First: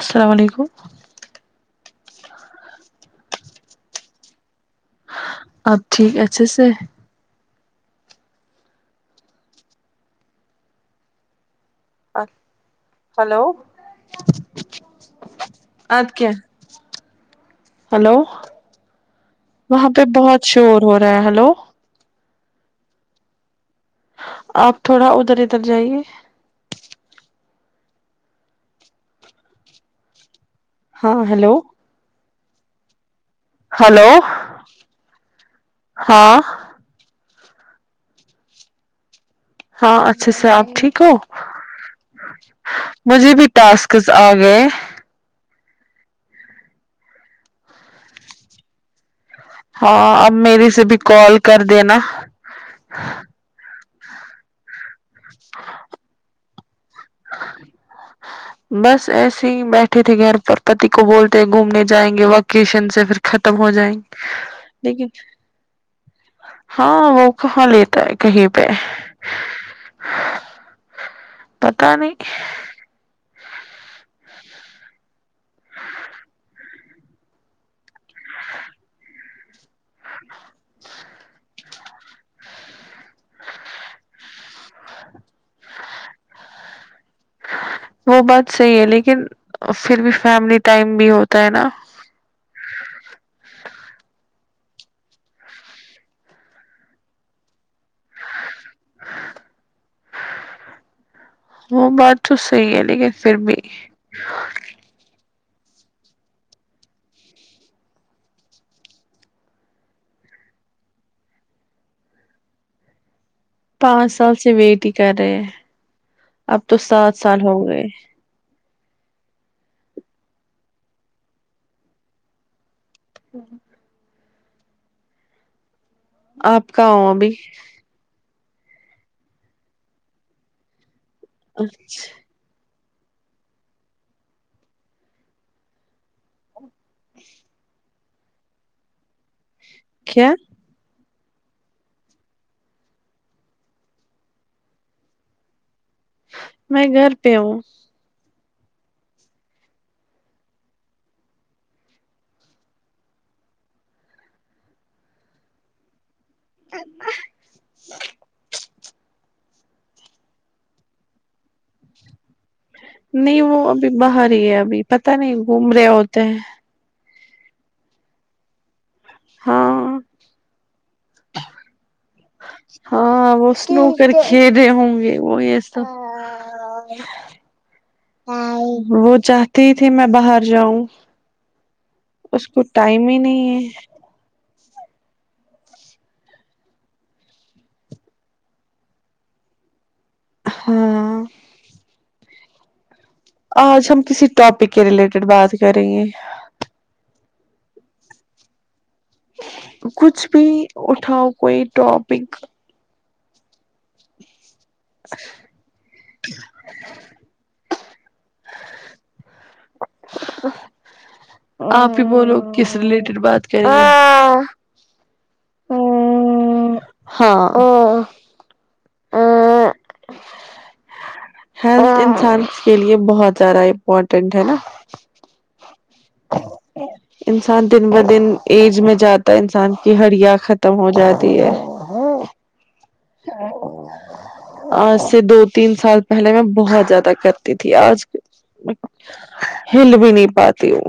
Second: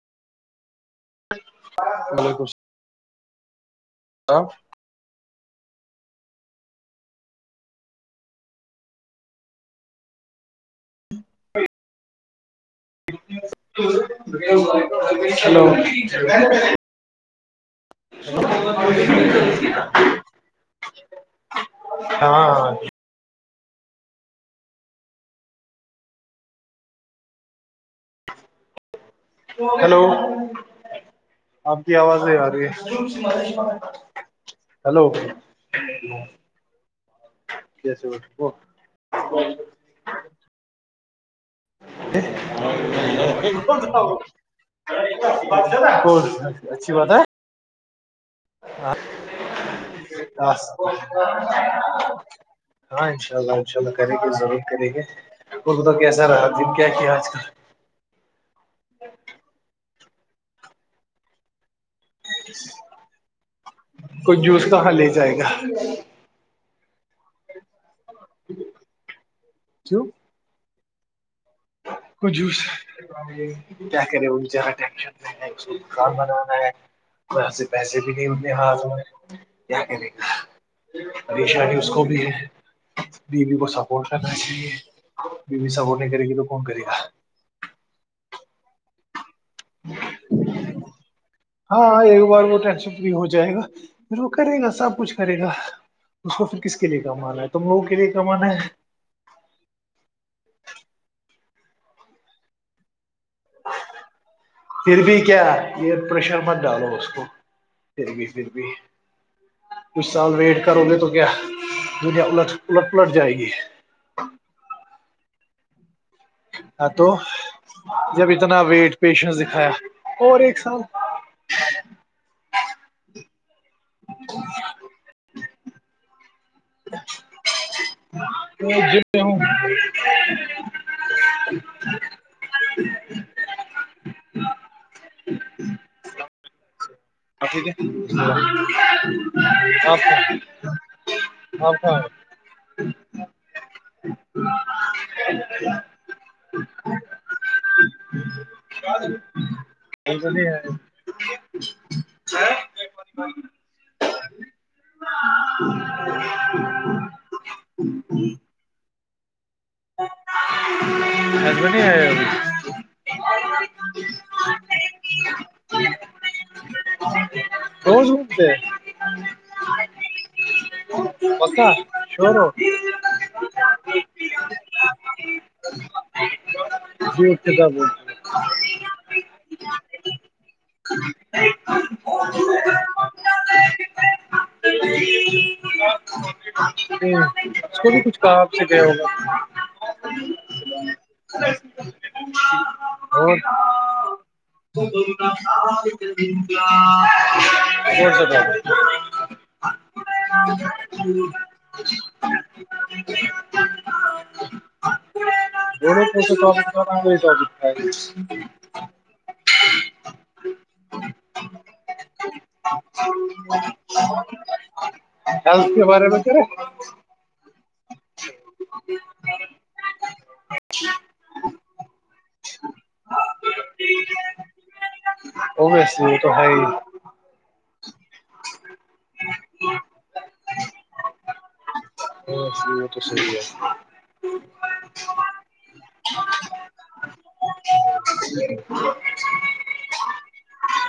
السلام علیکم [inaudible] ہاں اب ٹھیک اچھے سے [inaudible] آپ کیا [inaudible] ہلو [inaudible] وہاں پہ بہت شور ہو رہا ہے ہلو ہاں ہاں آپ تھوڑا ادھر ادھر جائیے ہیلو ہاں ہیلو آپ کی آوازیں آ رہی ہے ہلو ہلو ہاں کیسے ب وہ ہاں اچھا سے آپ ٹھیک ہو [inaudible] مجھے بھی ٹاسکس آ گئے اچھی بات ہے [unintelligible] ہاں اب میری سے بھی کال کر دینا ہاں ان شاء اللہ ان کریں گے ضرور کریں گے خ تو کیسا رہا دن کیا کیا آج کل بس ایسے ہی بیٹھے تھے گھر پر پتی کو بولتے گھومنے جائیں گے وکیشن سے پھر ختم ہو جائیں کوئی جوس گے کہاں لے لیکن جائے گا ہاں وہ کہاں لیتا ہے کہیں پہ [unintelligible] پتا نہیں س کیا کرےا ٹن نہیں کاان بنانا ہے سے پیسے بھی نہیں ہوتے ہ کیا کرے گا پےشانی اس کو بھی ہے بیوی کو سپورٹ کرنا چاہیے بیوی سپورٹ نہیں کرے گی تو کون کرے گا وہ بات صحیح ہے لیکن پھر بھی فیملی ٹائم بھی ہوتا ہے نا بار وہ بھی ہو جائے گا پھر وہ کرے گا سب کچھ کرے گا اس کو پھر کس کے لیے کمانا ہے تم لوگوں کے لیے کمانا ہے وہ بات تو صحیح ہے لیکن پھر بھی پھر بھی کیا ایئر پریشر مت ڈالو اس کو پھر بھی پھر بھی کچھ سال ویٹ کرو گے تو کیا دنیا الٹ الٹ پلٹ جائے گی پانچ سال سے ویٹ ہی کر رہے ہیں اب تو سات سال ہو گئے جب اتنا ویٹ پیشنس دکھایا اور ایک سال [inaudible] [inaudible] آپ کا ہو ابھی [unintelligible] [unintelligible] [unintelligible] اٹھیک آپ کا کیا آپ کا جی میں گھر پہ ہوں ش [unintelligible] ب نہیں ہے [inaudible] [inaudible] حج ب نہیں ہے [inaudible] نہیں وہ ابھی باہر ہی ہے ابھی پت نہیں گھوم رہے ہوتے ہیں ر سول سے [inaudible] ہاں بسا س ر [inaudible] ہاں وہ اس ن کر کھیرے ہوں گے وہ ایسا [unintelligible] جی ا سے جاب [inaudible] وہ چاہتی ہی تھی میں باہر جاؤں [inaudible] اس کو ٹائم ہی نہیں ہے ا [unintelligible] ج [unintelligible] جی اس کو بھی کچھ کہا آپ سے گ ہوگا [unintelligible] ہوں [unintelligible] ہ [unintelligible] آج ہم ا کسی ٹاپک کے [unintelligible] ریلیٹڈ بات کریں ب گے س بابر [unintelligible] کچھ بھی اٹھاؤ کوئی ٹاپک س [unintelligible] بولےسے تو تو اب [inaudible] [inaudible] آپ ہی بولو کس ریلیٹڈ بات کریں ہیلتھ کے بارے میں کررے ہاں ہیلتھ انسان کے لیے بہت زیادہ امپورٹنٹ ہے نا تویسے تو ہےائی [unintelligible] انسان دن ب دن ایج میں جاتا ہے انسان کی ہڑیا ختم ہو جاتی ہے [unintelligible] ا سام تو [unintelligible] ا [unintelligible] آج سے دو تین سال پہلے میں بہت زیادہ کرتی تھی آج ج [unintelligible] ہل بھی نہیں پاتی وہ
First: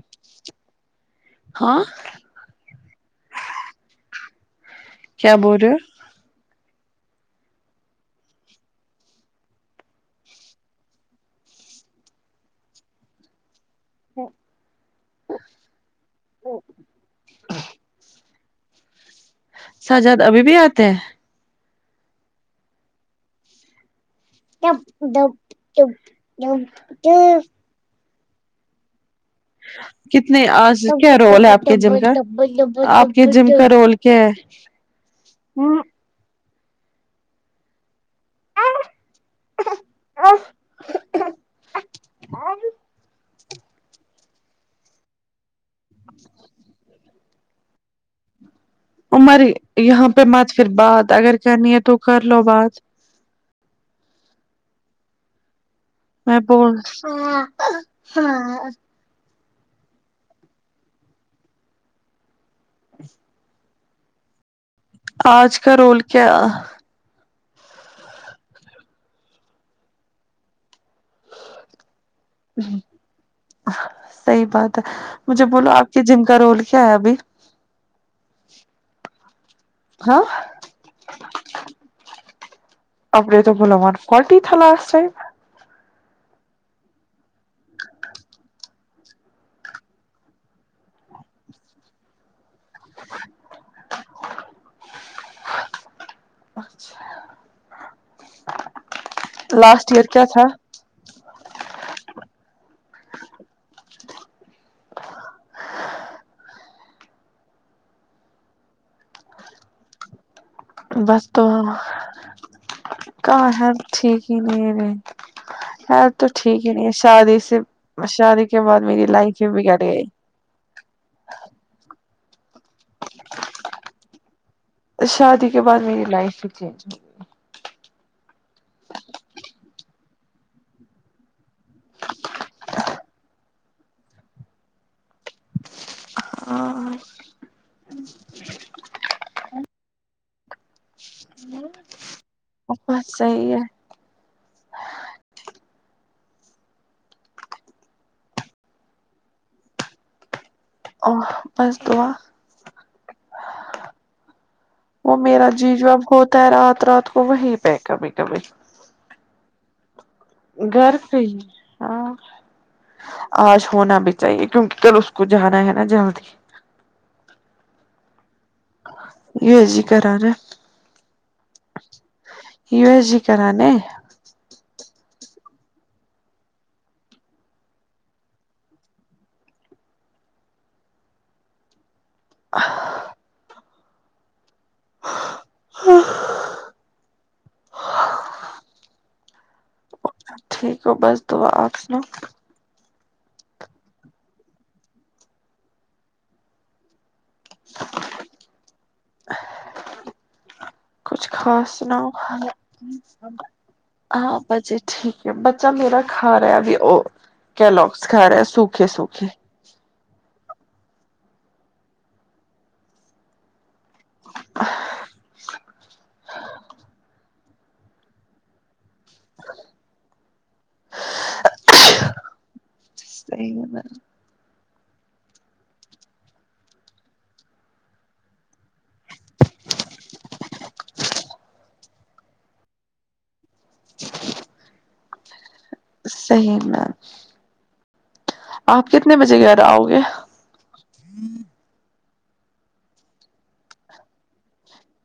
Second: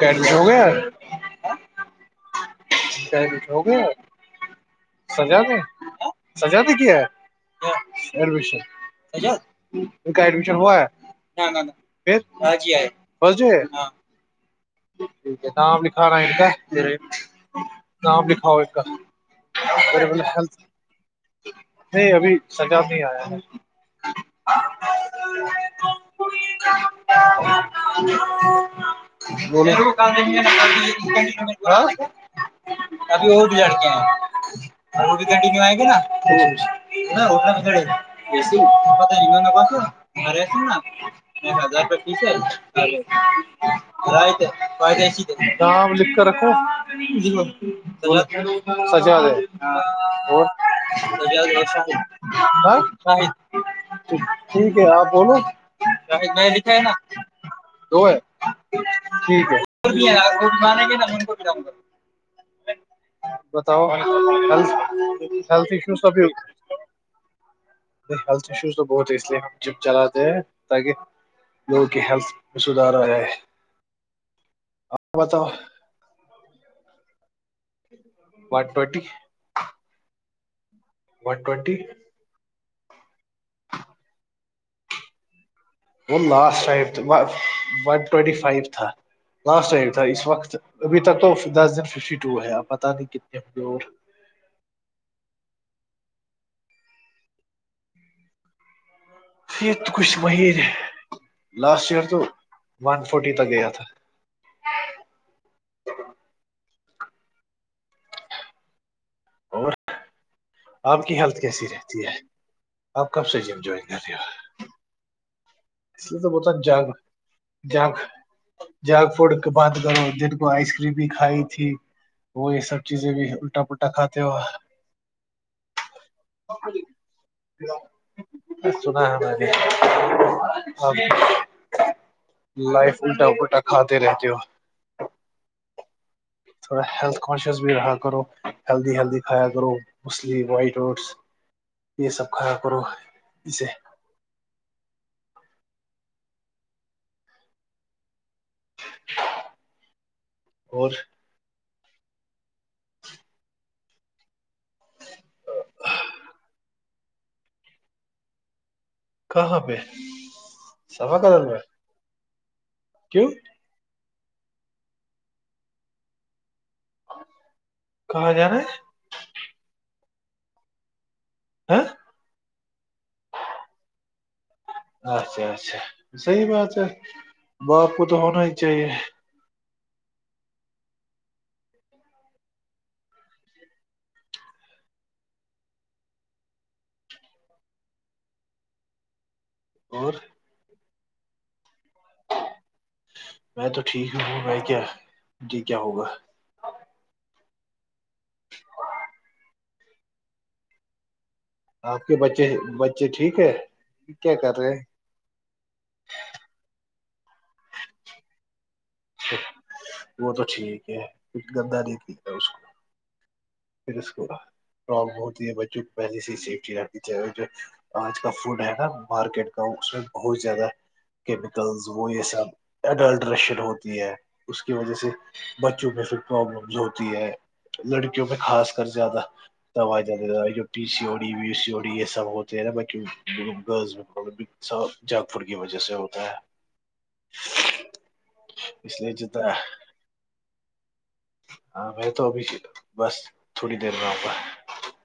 کیڈ ہو گیا ہاں کچھ ہو گیا سج کیا د بول رہے سجا د کیا ہےش [unintelligible] اچا ان کا ایڈمیشن ہوا ہے [unintelligible] پھر جی ہےاں [unintelligible] ٹھیک ہے ت لکھا ا ہو کاے [unintelligible] نپ لکھاؤ ایکے ہی سجاد ابھی بھی [unintelligible] آتے ہیں نہیں ابھی سجا نہیں آیا ہے کیاب تو ابھی [unintelligible] ج [unintelligible] کتنے آج کیا رول ہے آپ کے جم کا آپ کے جم اور بھی کا لڑکے رول ہیں کیا ہے جی [unintelligible] اور وہ بھی گنٹینیو آئےیں گی ناا رٹنا بھی گھڑے گا [inaudible] ایس آپت رم ن پ تھا گس نا ایک ایک ہزار رپس رائ ہے لکھ کر رکھو س سچ عمر ہے یہاں پہ مت پھر بات اگر کرنی ہے تو کر لو بات ٹھیک ہے آپ بولو چ میں لکھا ہے نا دو ہے ٹھیک ہے بھی یار وہ بھی مانیں گے نا کو بھی ڈؤں گا ھم کا رول بتاؤشوب کیا ہیلتھ ایشوز تو بہت ہے اس لیے ہم جم چلاتے ہیں تاکہ لوگوں کی ہیلتھ میں سدھار آ جائے صحی بات ہے مجھے بتاؤ بولاو آپ کہ جم کا رول کیا آیا بھی ون ٹوٹی ہاں وٹوٹی اپر تو بولو و فٹی تھا م وہ لاسٹ فائ تھا ون ٹوئٹی فائیو تھا لاسٹ ٹائم تھا اس وقت ابھی تک تو دس دن فف ٹو ہے آپ پتہ نہیں کتنے ہوں گے اور ھم ج یہ تو لاسٹ ایئر کچھ کیا تھا مہین لاسٹ ایئر تو ون فورٹی تک گیا تھا اور آپ کی بس ہیلتھ تو کیسی رہتی ہے آپ کب سے کااں جم ہے جوائن کر رہے ٹھیک ہو ہی نہیں ہے ہ اس لیے تو بولتا ٹھیک ہی جاگ نہیں ہے شادی سے جاگ شادی کے بعد میری جاگ فوڈ لائف ہی کی بگڑ بات گئی کرو دن کو آئس کریم بھی کھائی تھی وہ یہ سب چیزیں بھی الٹا پلٹا کھاتے ہو شادی کے بعد میری لائف ہی چینج ہو سنا ہےے لائف الٹا پلٹا کھاتے رہتے ہو تھوڑا ہوئی۔ ہیلتھ کانشیس بھی رہا کرو ہیلدی ہیلدی کھایا کرو مچھلی وائٹ روٹس یہ سب کھایا کرو بس صحیح ہے اسے اور او بس دعا وہ میرا جی جاب ہوتا ہے رات رات کو وہیں پہ کبھی کبھی کہب گھر پ ہی ہاں کیوں آج ہونا بھی چاہیے کیونکہ کل اس کو جانا ہے نا جلدی کہاں جا رہا ہے یہ جی کرا رہ ہے ہ یو ایس جی کرانے اچھا اچھا صحی بات ہے باپ کو تو ہونا ہی چاہیے اچھا ہاں اور ٹھیک ہو بس دعا آپ سنا میں تو ٹھیک ہوںا میں کیا جی کیا ہوگا ہاں کچھ خاص آپ سناؤ کے بچے بچے ٹھیک ہے کیا ہاں کر رہے بسی ہیں ٹھیک بچا میرا کھا رہا ہے بھی وہ کیلوگس کا رہا ہے سوکھے سوکھے وہ تو ٹھیک ہے ک گداری کی ہے اس کو پھر اس کو پرابلم ہوتی ہے بچوں کو پہلے سے سیفٹی رکھنی چاہیے جو آج کا فوڈ ہے نا مارکیٹ کا اس میں بہت زیادہ کیمیکلز وہ یہ سب اڈلٹ صحیح رشن میم ہوتی ہے اس کی وجہ سے بچوں میں پھر پرابلم ہوتی ہے لڑکی کیونکہ خاص کر زیادہ جات پی سی اڑی بی سی ہوی یہ سب ہوتے ہیں نا ب [unintelligible] جاگ پور کی وجہ سے ہوتا ہے صحیح میم آپ اس لیے کتنے بجے گ جتنا رہے ہو ہاں میں تو ابھی بس تھوڑی دیر میں آپا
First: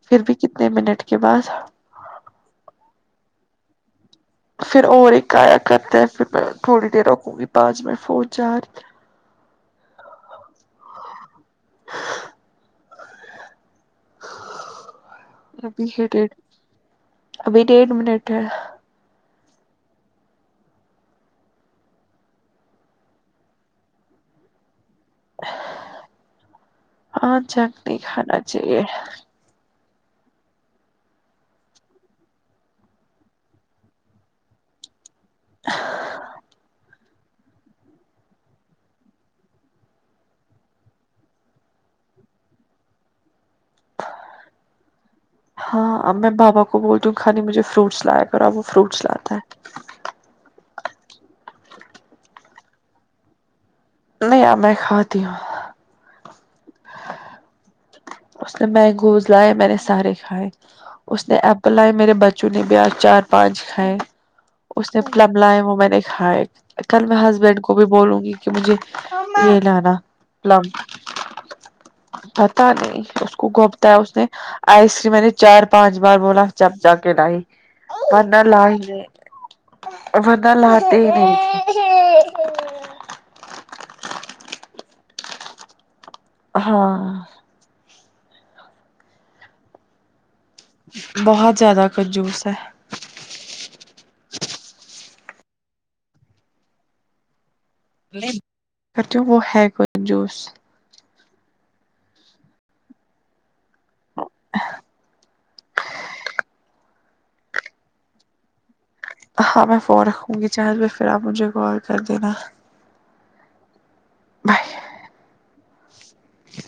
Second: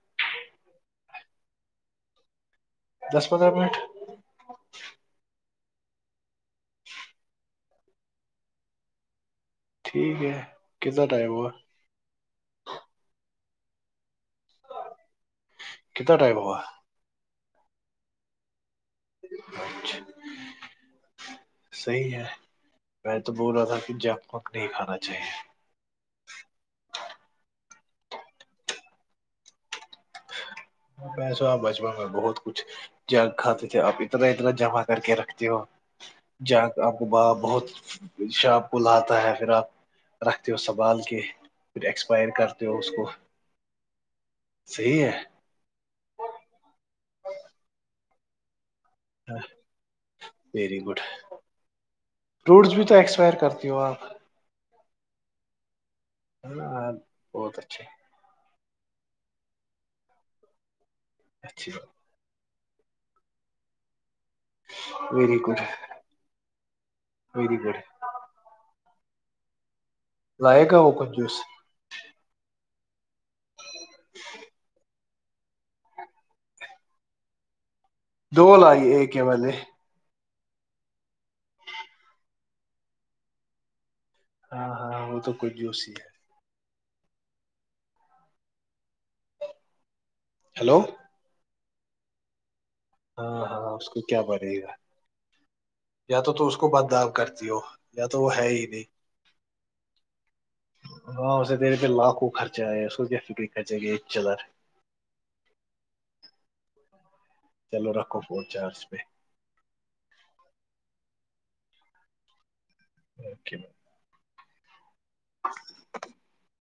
پھر بھی کتنے منٹ کے بعد دس پندرہ منٹ [unintelligible] پھر اور ایک آیا کرتے ہیں پھر میں تھوڑی دیر رکوں گی پانچ منٹ فون چارج ٹھیک ہے کتنا ٹائم ہوا ابھی ہے کتنا ڈ ٹائم ہوا ابھی ڈیھ منٹ ہے اچھ صحیح ہے میں تو بول رہا تھا کہ جب کوب نہیں کھانا چاہیے ہاں جک نہیں کھانا چاہیے ہ [inaudible] پیسو آ بچپن میں بہت کچھ جگ کھاتے تھے اپ اتنا اتنا جمع کر کے رکھ ج آپ کو ب بہت شاپ کو لاتا ہے پھر آپ رکھتے ہو سنبھال کے پھر ایکسپائر کرتے ہو اس کو صحیح ہے ہاں میں بابا کو بولتی ہوں کالی مجھے فروٹس لایا کر اب وہ فروٹس لاتا ہے ویری گڈ روٹس بھی تو ایکسپائر کرتی ہو آپ [unintelligible] نہیں ب میں کھاتی ہوں ہے نا بہت اچھے اس نے مینگوز لائے میں نے سارے کھائے اس نے اچھی ایپل لائے بات میرے بچ چونے بیاز چار پانچ کھائے اس نے کب ویری گڈ لائے وہ میں نے کھاائے کل میں ویری ہسبینڈ کو گڈ بھی بولوں گی کہ مجھے یہ لانا لائے پلم گا وہ کوچ جووس پتا نہیں اس کو گھپتا ہے اس نے آئس میں نے چار پانچ بار بولا جپ جا کے ڈائی منا دو لائیے لائی ایک کے والے بندہ لاتتے ہی نہیں تھ ہاں ہاں وہ تو کچھ جوش ہی ہے ہاں ہیلو بہت زیادہ کاجوس ہے ہاں ہاں اس کو کیا پڑے گا یا تو تو اس کو بددؤ کرتی ہو یا تو وہ ہے ہی نہیں کرتی وہ ہے کو جوس ہاں اسے دے رتے لاکھ کو خرچہ آیا اس کیا فکری خرچے گ چزار [inaudible] چلو رکھو فون چارج پہ ہاں میں فون رکھوں گی چار ب پھر آپ مجھے کال کر دینا اوکے بی بائے [unintelligible] [inaudible]